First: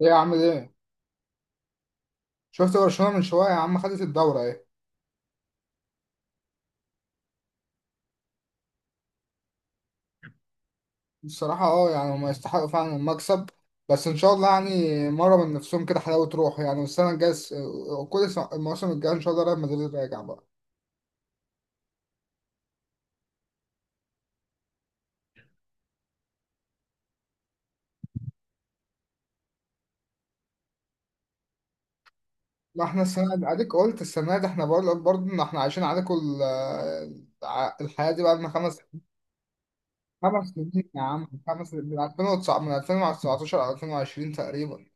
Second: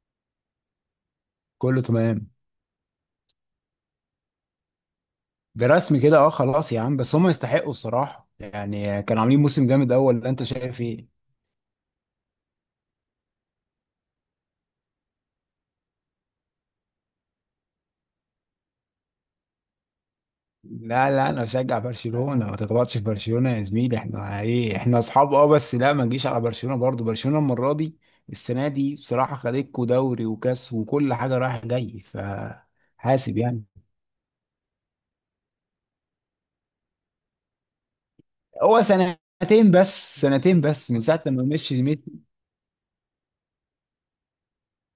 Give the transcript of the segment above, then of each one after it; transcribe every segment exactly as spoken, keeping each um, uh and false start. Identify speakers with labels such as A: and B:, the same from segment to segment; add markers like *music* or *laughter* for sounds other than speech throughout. A: ايه يا عم ده؟
B: كله تمام.
A: شفت برشلونة من شوية يا عم، خدت الدورة ايه؟
B: برسمي كده اه خلاص يا عم، بس هم يستحقوا الصراحة، يعني كانوا عاملين موسم جامد اول. اللي انت شايف ايه؟
A: الصراحة اه يعني هما يستحقوا فعلا المكسب. بس ان شاء الله يعني مرة من نفسهم كده، حلاوة روح يعني. والسنة الجاية س- كل س- الموسم الجاي ان شاء الله ريال مدريد راجع بقى.
B: لا لا، انا بشجع برشلونة، ما تتبطش في برشلونة يا زميلي، احنا ايه، احنا اصحاب اه، بس لا ما نجيش على برشلونة برضو. برشلونة المرة دي، السنة دي بصراحة خدتكوا دوري وكاس وكل حاجة رايح جاي،
A: ما احنا السنة
B: فحاسب
A: دي
B: يعني.
A: اديك قلت السنة دي احنا برضه برضه ان احنا عايشين عليك ال- ع- الحياة دي بقى لنا خمس
B: هو سنتين بس،
A: خمس
B: سنتين
A: سنين
B: بس من
A: يا
B: ساعة
A: عم،
B: لما
A: خمس
B: مشي.
A: من الفين وتسعة من الفين وتسعتاشر على الفين وعشرين تقريبا.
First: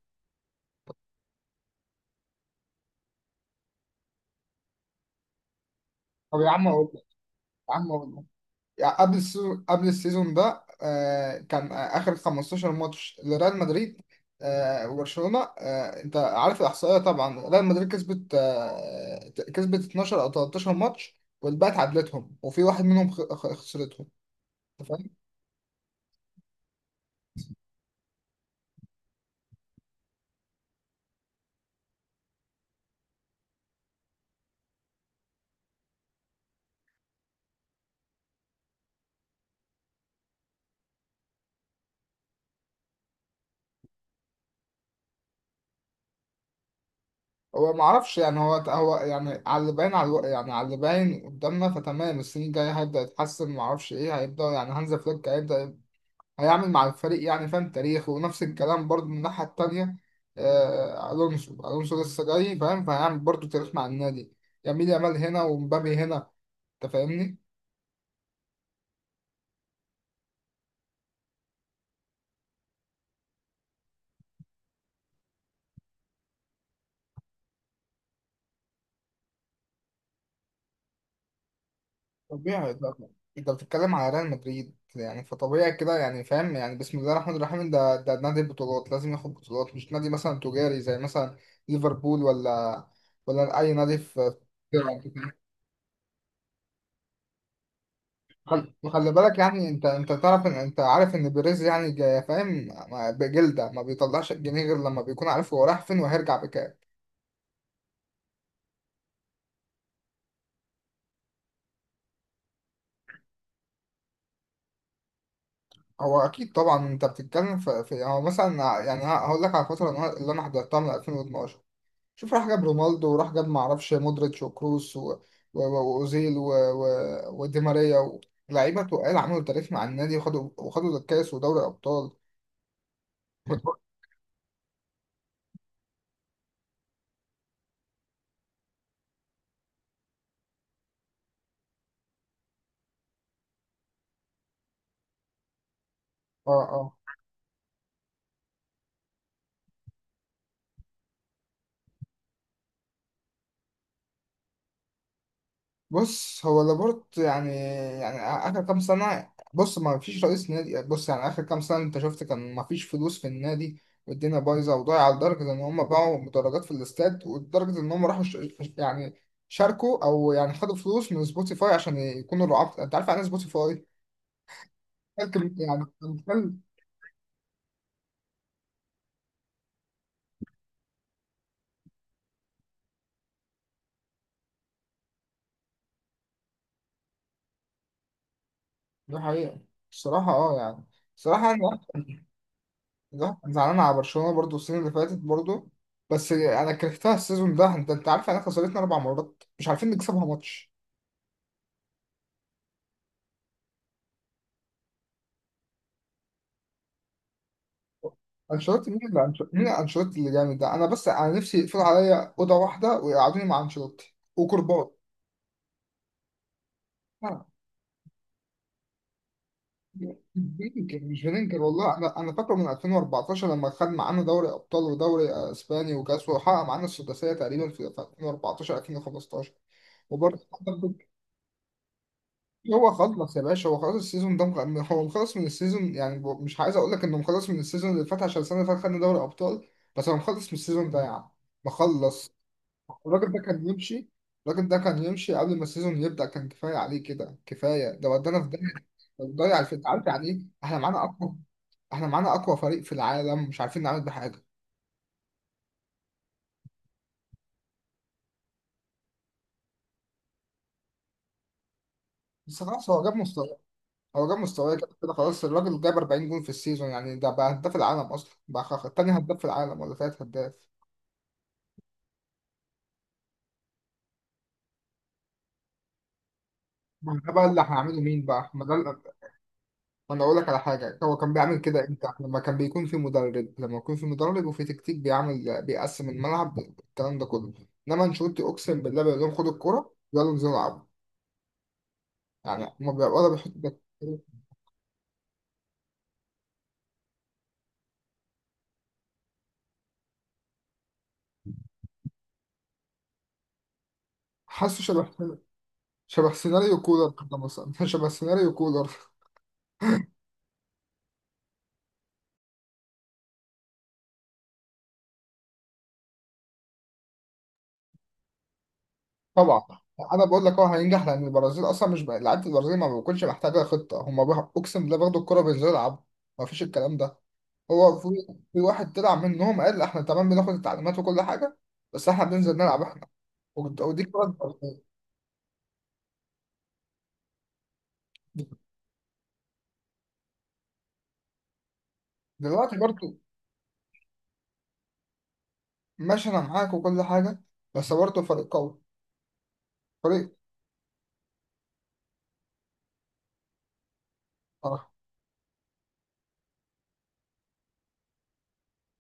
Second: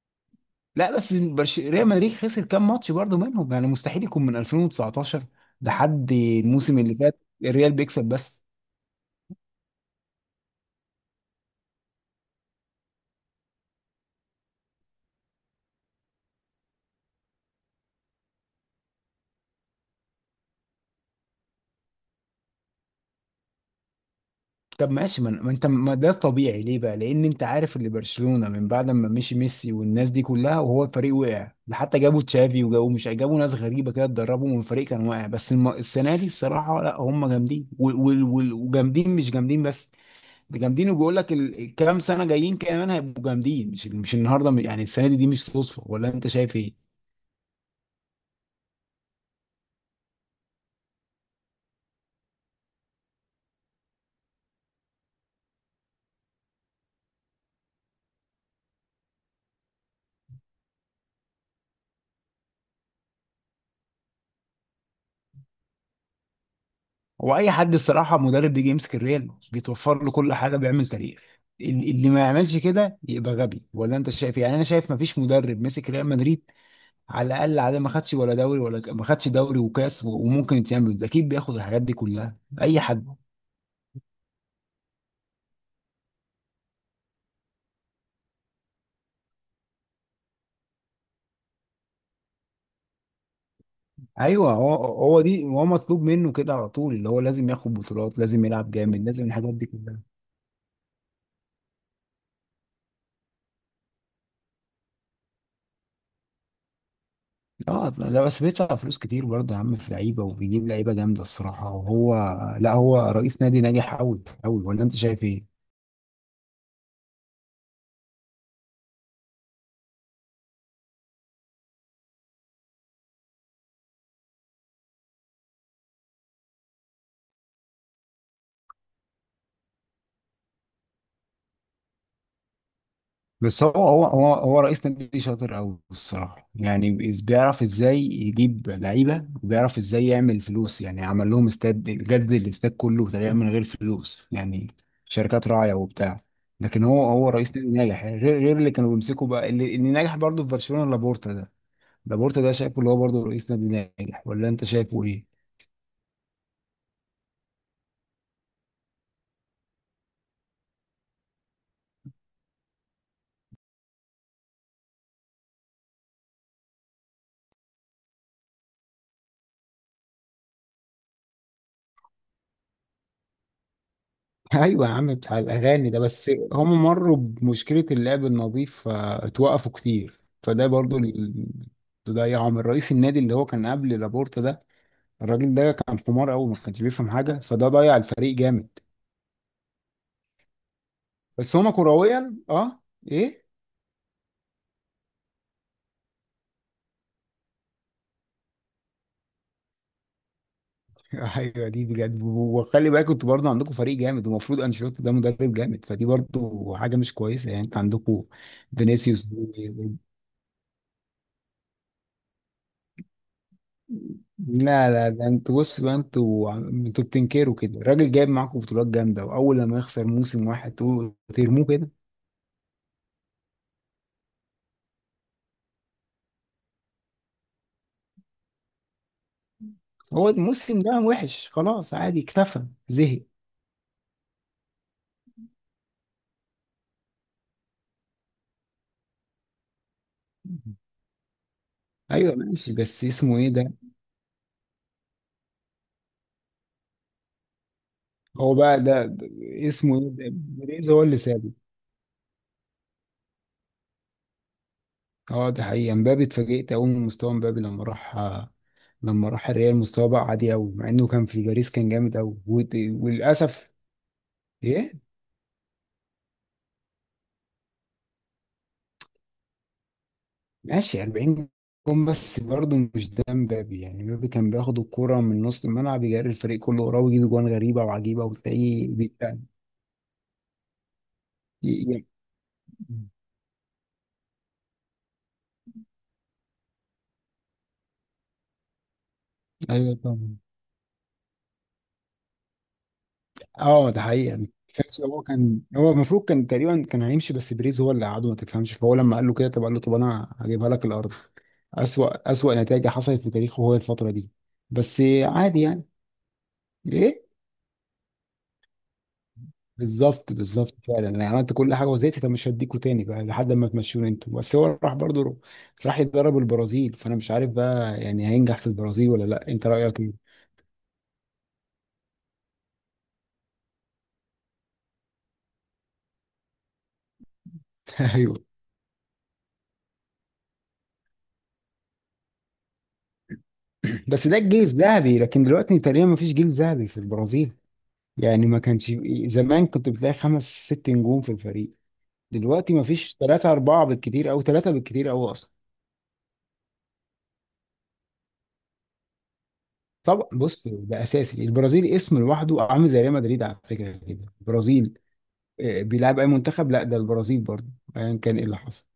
B: لا بس برش... ريال مدريد خسر كام ماتش برضه منهم، يعني مستحيل يكون من ألفين وتسعتاشر لحد
A: طب يا عم
B: الموسم
A: اقول
B: اللي
A: لك،
B: فات. الريال
A: يا عم
B: بيكسب
A: اقول لك
B: بس.
A: يعني قبل السيزون قبل السيزون ده آه، كان آه، آخر خمستاشر ماتش لريال مدريد، آه، وبرشلونة، آه، أنت عارف الإحصائية. طبعا ريال مدريد كسبت آه، كسبت اتناشر أو تلاتاشر ماتش، والباقي اتعادلتهم، وفي واحد منهم خ- خ- خسرتهم. أنت
B: طب
A: فاهم؟
B: ماشي، ما ما انت ما ده طبيعي ليه بقى، لان انت عارف اللي برشلونة من بعد ما مشي ميسي والناس دي كلها، وهو الفريق وقع ده، حتى جابوا تشافي، وجابوا مش جابوا ناس غريبة كده اتدربوا من فريق كان واقع. بس الم... السنة دي الصراحة، لا هم جامدين وال... وال... وال... وجامدين، مش جامدين بس. ده جامدين، وبيقول لك الكام سنة جايين كمان هيبقوا جامدين، مش مش النهارده يعني. السنة دي دي مش صدفة، ولا انت شايف ايه؟
A: هو ما اعرفش يعني، هو هو يعني على اللي باين على الو- يعني على اللي باين قدامنا. فتمام، السنين الجاية هيبدأ يتحسن ما اعرفش ايه، هيبدأ يعني هانز فليك هيبدأ هيعمل مع الفريق يعني فاهم تاريخ. ونفس الكلام برضه من الناحية التانية، آه، ألونسو ألونسو لسه جاي فاهم، فهيعمل برضه تاريخ مع النادي. يمين يامال هنا ومبابي هنا، أنت
B: هو
A: فاهمني؟
B: اي حد الصراحه مدرب بيجي يمسك الريال بيتوفر له كل حاجه بيعمل تاريخ، ال- اللي ما يعملش كده يبقى غبي، ولا انت شايف إيه؟ يعني انا شايف ما فيش مدرب مسك ريال مدريد على الاقل على ما خدش ولا دوري، ولا ما خدش دوري وكاس و- وممكن يتعمل اكيد، بياخد الحاجات دي كلها
A: طبيعي
B: اي
A: طبعا،
B: حد.
A: أنت بتتكلم على ريال مدريد، يعني فطبيعي كده يعني فاهم، يعني بسم الله الرحمن الرحيم، ده ده نادي بطولات لازم ياخد بطولات، مش نادي مثلا تجاري زي مثلا ليفربول، ولا ولا أي نادي في
B: ايوه، هو
A: في-
B: هو
A: أوروبا.
B: دي هو مطلوب منه كده على طول، اللي هو لازم ياخد بطولات، لازم يلعب
A: خل-
B: جامد،
A: خلي
B: لازم
A: بالك
B: الحاجات دي
A: يعني، انت
B: كلها.
A: انت تعرف ان انت عارف ان بيريز يعني جا- فاهم، ما- بجلده ما بيطلعش الجنيه غير لما بيكون عارف هو رايح فين وهيرجع بكام.
B: اه لا، بس بيدفع فلوس كتير برضه يا عم في لعيبه، وبيجيب لعيبه جامده الصراحه، وهو لا هو رئيس نادي ناجح قوي قوي، ولا انت شايف ايه؟
A: هو اكيد طبعا، انت بتتكلم في, في يعني هو مثلا ع- يعني ه- هقول لك على الفتره اللي انا اللي أنا حضرتها من الفين واثنا عشر. شوف، راح جاب رونالدو وراح جاب ما اعرفش مودريتش وكروس و- و- و- واوزيل و- و- ودي ماريا و- لعيبه تقال عملوا تاريخ مع النادي وخدوا وخدوا الكاس ودوري ابطال.
B: بس هو
A: *laughs*
B: هو هو هو رئيس نادي شاطر قوي الصراحه، يعني بيز- بيعرف ازاي يجيب لعيبه، وبيعرف ازاي يعمل فلوس، يعني عمل لهم استاد جدد، الاستاد كله تقريبا من غير فلوس يعني، شركات راعيه وبتاع.
A: اه،
B: لكن
A: اه.
B: هو هو رئيس نادي ناجح يعني، غير غير اللي كانوا بيمسكوا بقى، اللي, اللي ناجح برضه في برشلونه، لابورتا ده. لابورتا ده شايفه اللي هو برضه رئيس نادي ناجح، ولا انت شايفه ايه؟
A: بص هو لابورت يعني، يعني اخر كام سنه، بص ما فيش رئيس نادي، بص يعني اخر كام سنه انت شفت كان ما فيش فلوس في النادي، والدنيا بايظه وضايعه لدرجه ان هم باعوا مدرجات في الاستاد، ولدرجه ان هم راحوا ش... يعني شاركوا او يعني خدوا فلوس من سبوتيفاي عشان يكونوا رعاة. انت عارف يعني إيه سبوتيفاي؟
B: ايوه يا عم، بتاع
A: لكن يعني
B: الاغاني ده.
A: كان-
B: بس
A: كان-
B: هم مروا بمشكله اللعب النظيف فاتوقفوا كتير، فده برضو اللي ضيعهم، الرئيس النادي اللي هو كان قبل لابورتا ده. الراجل ده كان حمار قوي، ما كانش بيفهم حاجه، فده ضيع الفريق جامد.
A: دي حقيقه. الصراحه اه يعني، الصراحه،
B: بس هما كرويا اه
A: لا
B: ايه.
A: أنا زعلان على برشلونة برضو السنة اللي فاتت برضو. بس أنا كرهتها السيزون ده، أنت أنت عارف إحنا خسرتنا أربع مرات مش عارفين نكسبها ماتش.
B: *laughs* ايوه دي بجد. وخلي بالك انتوا برضه عندكم فريق جامد، ومفروض انشيلوتي ده مدرب جامد، فدي برضه حاجه مش كويسه، يعني انت عندكم
A: أنشيلوتي مين؟ اللي
B: فينيسيوس.
A: أنشيلوتي مين؟ أنشيلوتي اللي جامد ده؟ أنا بس أنا نفسي يقفلوا عليا أوضة واحدة ويقعدوني مع أنشيلوتي
B: لا
A: وكرباط.
B: لا، ده انتوا بص بقى، انتوا عم- انتوا
A: لا،
B: بتنكروا كده، الراجل جايب معاكم بطولات جامده، واول لما يخسر موسم واحد
A: بينكر
B: تقولوا
A: مش بينكر
B: ترموه كده.
A: والله، أنا أنا فاكره من الفين واربعتاشر لما خد معانا دوري أبطال ودوري أسباني وكأس، وحقق معانا السداسية تقريبا في الفين واربعتاشر الفين وخمسة عشر.
B: هو
A: وبرضه
B: الموسم ده وحش خلاص، عادي، اكتفى
A: هو
B: زهق.
A: خلص يا باشا، هو خلاص السيزون ده مخ- هو مخلص من السيزون يعني، ب- مش عايز اقول لك انه مخلص من السيزون اللي فات عشان السنه اللي فاتت خدنا دوري ابطال، بس هو مخلص من السيزون ده يعني مخلص.
B: ايوه ماشي، بس
A: الراجل
B: اسمه
A: ده
B: ايه
A: كان
B: ده؟
A: يمشي الراجل ده كان يمشي قبل ما السيزون يبدا، كان كفايه عليه كده، كفايه، ده ودانا في
B: هو بقى
A: داهيه.
B: ده, ده
A: ضيع الفريق،
B: اسمه
A: عارف
B: ايه ده؟
A: يعني ايه؟ احنا
B: بيريز
A: معانا
B: هو اللي
A: اقوى
B: سابه.
A: احنا معانا اقوى فريق في العالم مش عارفين نعمل بحاجه.
B: اه ده حقيقي، امبابي اتفاجئت قوي من مستوى امبابي لما راح، لما راح الريال مستواه بقى عادي قوي، مع انه كان في باريس كان جامد قوي.
A: بس خلاص هو جاب مستوى
B: وللاسف
A: هو جاب مستوى كده
B: ايه،
A: كده خلاص. الراجل جاب اربعين جون في السيزون، يعني ده بقى هداف العالم اصلا بقى، خ- تاني هداف في العالم ولا تالت هداف.
B: ماشي أربعين جون، بس برضه مش ده مبابي يعني، مبابي كان بياخد الكرة من نص الملعب، يجري الفريق كله وراه،
A: ما
B: ويجيب
A: ده بقى
B: جوان
A: اللي
B: غريبة
A: هنعمله
B: وعجيبة،
A: مين بقى؟ ما ده
B: وتلاقيه
A: ال-
B: بيبقى
A: ما انا اقول لك على حاجه، هو كان بيعمل
B: ي-
A: كده
B: ي-
A: امتى؟ لما كان بيكون في
B: *laughs*
A: مدرب لما يكون في مدرب وفي تكتيك بيعمل بيقسم الملعب الكلام ده كله. انما انشيلوتي، اقسم بالله، بيقول لهم خدوا الكوره
B: ايوه
A: يلا
B: طبعا.
A: انزلوا العبوا، يعني هما بيبقوا ولا بيحطوا ده؟
B: اه ده حقيقة. تحس هو كان هو المفروض كان تقريبا كان هيمشي، بس بريز هو اللي قعده، ما تفهمش، فهو لما قال له كده، طب قال له طب انا هجيبها لك الارض. أسوأ أسوأ نتائج حصلت في تاريخه هو الفترة دي.
A: حاسه
B: بس
A: شبه
B: عادي يعني.
A: شبه سيناريو كولر
B: ايه
A: كده مثلا. *laughs* شبه سيناريو كولر.
B: بالظبط بالظبط فعلا، انا عملت كل حاجه وزهقت، طب مش هديكوا تاني بقى لحد ما تمشوني انتوا. بس هو راح برضه رو- راح يتدرب البرازيل، فانا مش عارف بقى يعني هينجح في البرازيل ولا لا،
A: طبعا،
B: انت رايك
A: انا
B: ايه؟
A: بقول لك هو هينجح لان البرازيل اصلا مش بقى- لعيبه البرازيل ما بتكونش محتاجه خطه، هم بقى- اقسم بالله بياخدوا الكوره بينزلوا يلعبوا، ما فيش الكلام ده. هو
B: *laughs*
A: في
B: ايوه،
A: في واحد طلع منهم قال احنا تمام بناخد التعليمات وكل حاجه، بس احنا بننزل نلعب احنا. ود- ودي
B: بس
A: كانت.
B: ده الجيل الذهبي، لكن دلوقتي تقريبا ما فيش جيل ذهبي في البرازيل يعني. ما كانش زمان كنت بتلاقي خمس ست نجوم في الفريق،
A: دلوقتي
B: دلوقتي ما
A: برضو،
B: فيش، ثلاثه اربعه بالكتير، او ثلاثه بالكتير او اصلا.
A: ماشي انا معاك وكل حاجه، بس برضو فريق قوي، فريق.
B: طبعا بص، ده اساسي، البرازيل اسم لوحده، عامل زي ريال مدريد على فكره كده
A: اه،
B: البرازيل. آه، بيلعب اي منتخب، لا ده البرازيل برضه، ايا كان ايه اللي حصل.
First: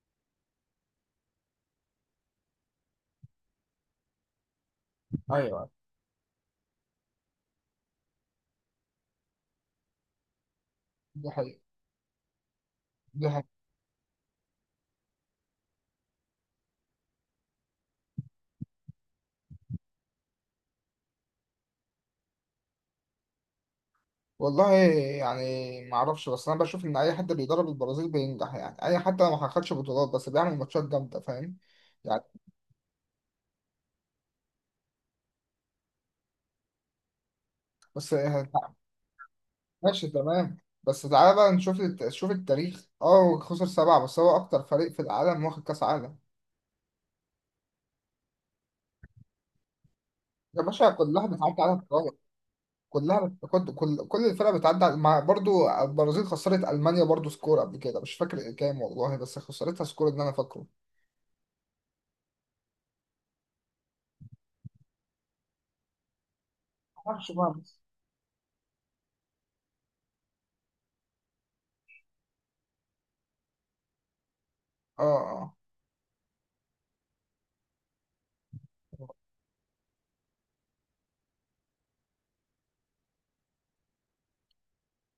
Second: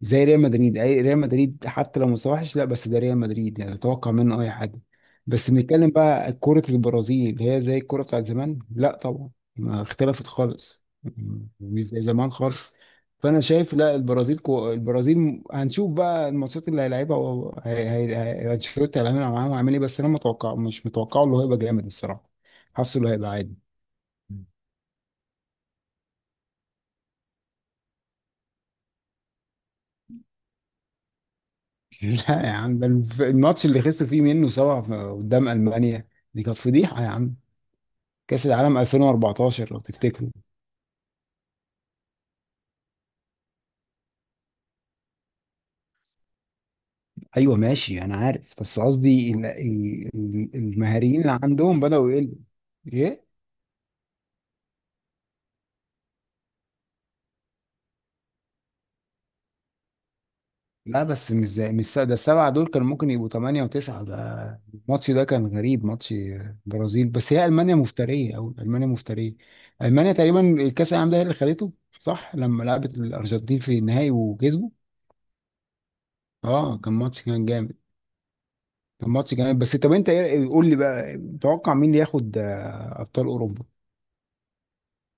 B: زي ريال مدريد، اي ريال مدريد حتى لو مستواه وحش، لا بس ده ريال مدريد يعني، اتوقع منه اي حاجه. بس
A: ايوه،
B: بنتكلم بقى كرة البرازيل، هي زي الكرة بتاعت زمان لا طبعا، ما اختلفت خالص،
A: دي
B: م-
A: حقيقه،
B: مش زي زمان خالص.
A: دي
B: فانا
A: حقيقه.
B: شايف، لا البرازيل كو... البرازيل م- هنشوف بقى الماتشات اللي هيلعبها و... هي... هي... هي... انشيلوتي هيعمل معاهم هيعمل ايه، بس انا متوقع، مش متوقع اللي هو هيبقى جامد الصراحه، حاسه اللي هيبقى عادي.
A: والله يعني ما اعرفش، بس انا بشوف ان اي حد بيدرب البرازيل بينجح يعني، اي حتى لو ما خدش بطولات بس بيعمل ماتشات جامده، فاهم يعني.
B: لا يا عم، ده الف- الماتش اللي خسروا فيه منه سبعة في- قدام ألمانيا، دي كانت فضيحة يا عم،
A: بس
B: كأس العالم ألفين وأربعتاشر لو
A: ماشي
B: تفتكروا.
A: تمام. بس تعالى بقى نشوف الت- شوف التاريخ، اه خسر سبعة، بس هو اكتر فريق في العالم واخد كاس عالم.
B: أيوة ماشي، أنا عارف، بس قصدي ال- ال- ال-
A: يا باشا
B: المهاريين
A: كلها
B: اللي
A: بتعدي على
B: عندهم بدأوا
A: الطوارئ،
B: يقلوا.
A: كلها
B: إيه؟
A: بت... كل كل كل الفرق بتعدي على- مع برضو البرازيل خسرت المانيا برضو سكور قبل كده مش فاكر كام والله، بس خسرتها سكور اللي انا فاكره.
B: لا بس مش زي، مش س- ده السبعة دول كانوا ممكن يبقوا ثمانية وتسعة ده. الماتش ده كان غريب، ماتش برازيل،
A: معرفش
B: بس هي
A: بقى
B: ألمانيا
A: بس.
B: مفترية، أو ألمانيا مفترية. ألمانيا تقريبا الكأس العالم ده هي اللي خدته، صح لما لعبت الأرجنتين في النهائي وكسبوا.
A: اه، اه
B: اه كان ماتش، كان جامد، كان ماتش جامد. بس طب انت ايه- قول لي بقى، متوقع مين اللي ياخد آه، ابطال اوروبا،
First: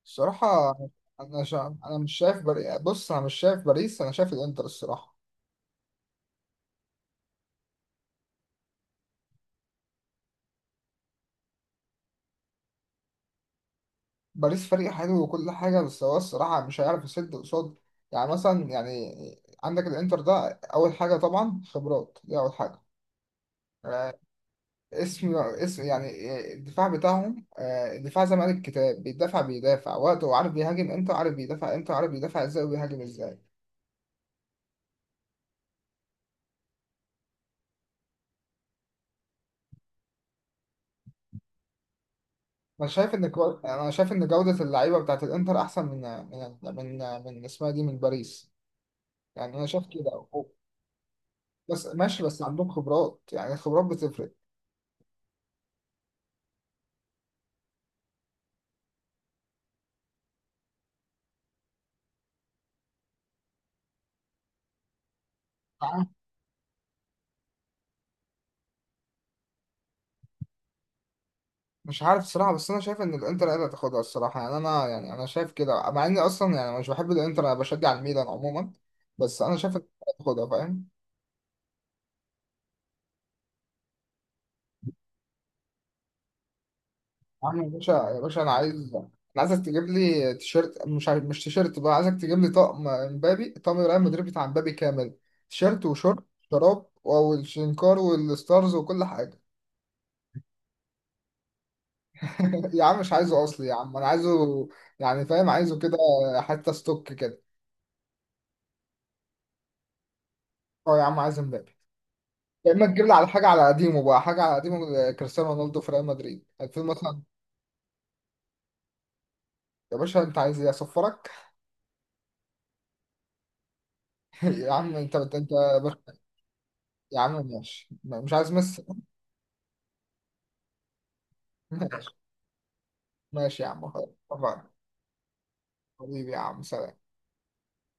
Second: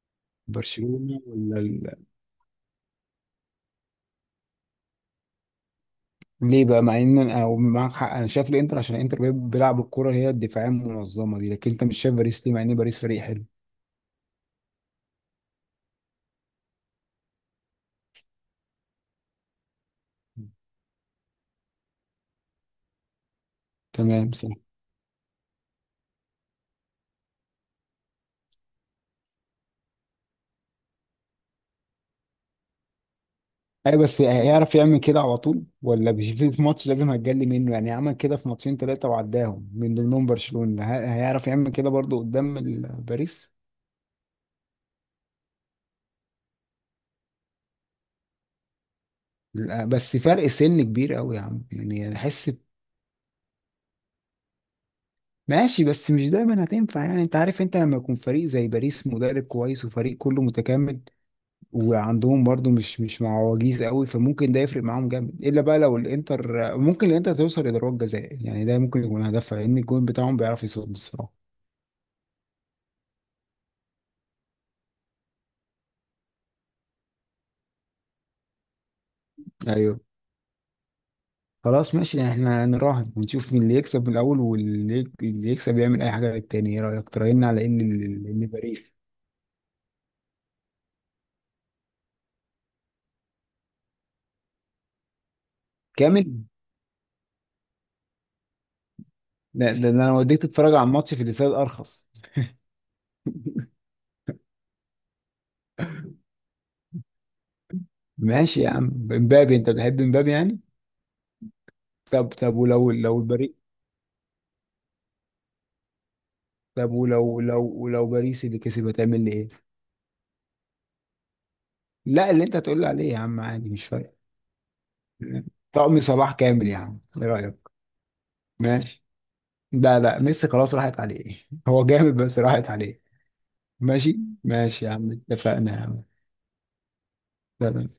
A: الصراحه،
B: برشلونة
A: انا
B: ولا
A: شا...
B: ال...
A: انا مش شايف بري... بص، انا مش شايف باريس، انا شايف الانتر الصراحه.
B: ليه بقى، مع ان انا أو معاك حق، انا شايف الانتر، عشان الانتر بي- بيلعب الكرة اللي هي الدفاعية المنظمة دي، لكن انت مش شايف باريس ليه، مع ان باريس فريق حلو.
A: باريس فريق حلو وكل حاجه، بس هو الصراحه مش هيعرف يسد قصاد، يعني مثلا يعني عندك الانتر ده، اول حاجه طبعا خبرات دي اول حاجه،
B: تمام صح.
A: اسم اسم يعني آه، الدفاع بتاعهم، آه، الدفاع زي ما قال الكتاب بيدافع، بيدافع وقته وعارف بيهاجم امتى وعارف بيدافع امتى وعارف بيدافع ازاي وبيهاجم ازاي.
B: اي، بس هيعرف يعمل كده على طول، ولا مش في في ماتش لازم هتجلي منه يعني، عمل كده في ماتشين ثلاثة وعداهم من ضمنهم برشلونة، ه- هيعرف يعمل كده برضه قدام
A: انا
B: ال-
A: شايف ان كو...
B: باريس.
A: انا شايف ان جودة اللعيبة بتاعت الانتر احسن من من من من اسمها دي، من باريس، يعني انا شايف
B: لا، بس
A: كده.
B: فرق سن كبير قوي يا عم
A: بس
B: يعني
A: ماشي، بس
B: احس.
A: عندهم خبرات، يعني الخبرات بتفرق.
B: ماشي، بس مش دايما هتنفع يعني، انت عارف انت لما يكون فريق زي باريس مدرب كويس وفريق كله متكامل، وعندهم برضو مش مش معوجيز قوي، فممكن ده يفرق معاهم جامد، الا بقى لو الانتر ممكن الانتر توصل لضربات جزاء يعني ده ممكن يكون هدفها، لان الجون بتاعهم بيعرف يصد الصراحه.
A: مش عارف الصراحة، بس أنا شايف إن الإنتر هي اللي هتاخدها الصراحة، يعني أنا، يعني أنا شايف كده، مع إني أصلا يعني مش بحب الإنتر، أنا بشجع الميلان عموما، بس أنا شايف إن
B: ايوه
A: الإنتر هتاخدها، فاهم.
B: خلاص ماشي، احنا نراهن ونشوف مين اللي يكسب من الاول، واللي اللي يكسب يعمل اي حاجه للتاني، ايه رايك تراهن
A: يا عم،
B: على
A: يا
B: ان
A: باشا يا
B: ال-
A: باشا،
B: ان
A: انا عايز،
B: باريس
A: انا عايزك تجيب لي تيشيرت، مش عايز... مش تيشيرت بقى، عايزك تجيب لي طقم امبابي، طقم الريال مدريد بتاع امبابي كامل، تيشيرت وشورت
B: كامل.
A: شراب والشنكار والستارز وكل حاجه.
B: ده ده ده انا وديك تتفرج على الماتش في الاستاد ارخص.
A: *laughs* يا عم مش عايزه اصلي يا عم، انا عايزه يعني، فاهم، عايزه كده، حتى ستوك كده.
B: ماشي يا عم، امبابي انت بتحب امبابي يعني.
A: اه يا عم، عايز امبابي،
B: طب طب
A: يا اما
B: ولو
A: تجيب لي
B: لو
A: على حاجه
B: باريس،
A: على قديمه، بقى حاجه على قديمه، آه، كريستيانو رونالدو في ريال مدريد الفين
B: طب
A: مثلا.
B: ولو لو لو باريس اللي كسب هتعمل لي ايه؟
A: يا باشا انت عايز ايه اصفرك؟
B: لا، اللي انت هتقول لي عليه يا عم عادي، مش فارق.
A: *laughs* يا عم، انت انت, انت.
B: طقم صلاح كامل يا عم،
A: يا
B: ايه
A: عم
B: رايك؟
A: ماشي، مش عايز ميسي.
B: ماشي. لا لا، ميسي خلاص راحت عليه. *laughs* هو جامد
A: *laughs*
B: بس راحت عليه.
A: ماشي يا عم خلاص
B: ماشي،
A: اتفقنا.
B: ماشي يا عم اتفقنا يا عم
A: حبيبي يا عم سلام.
B: اتفقنا.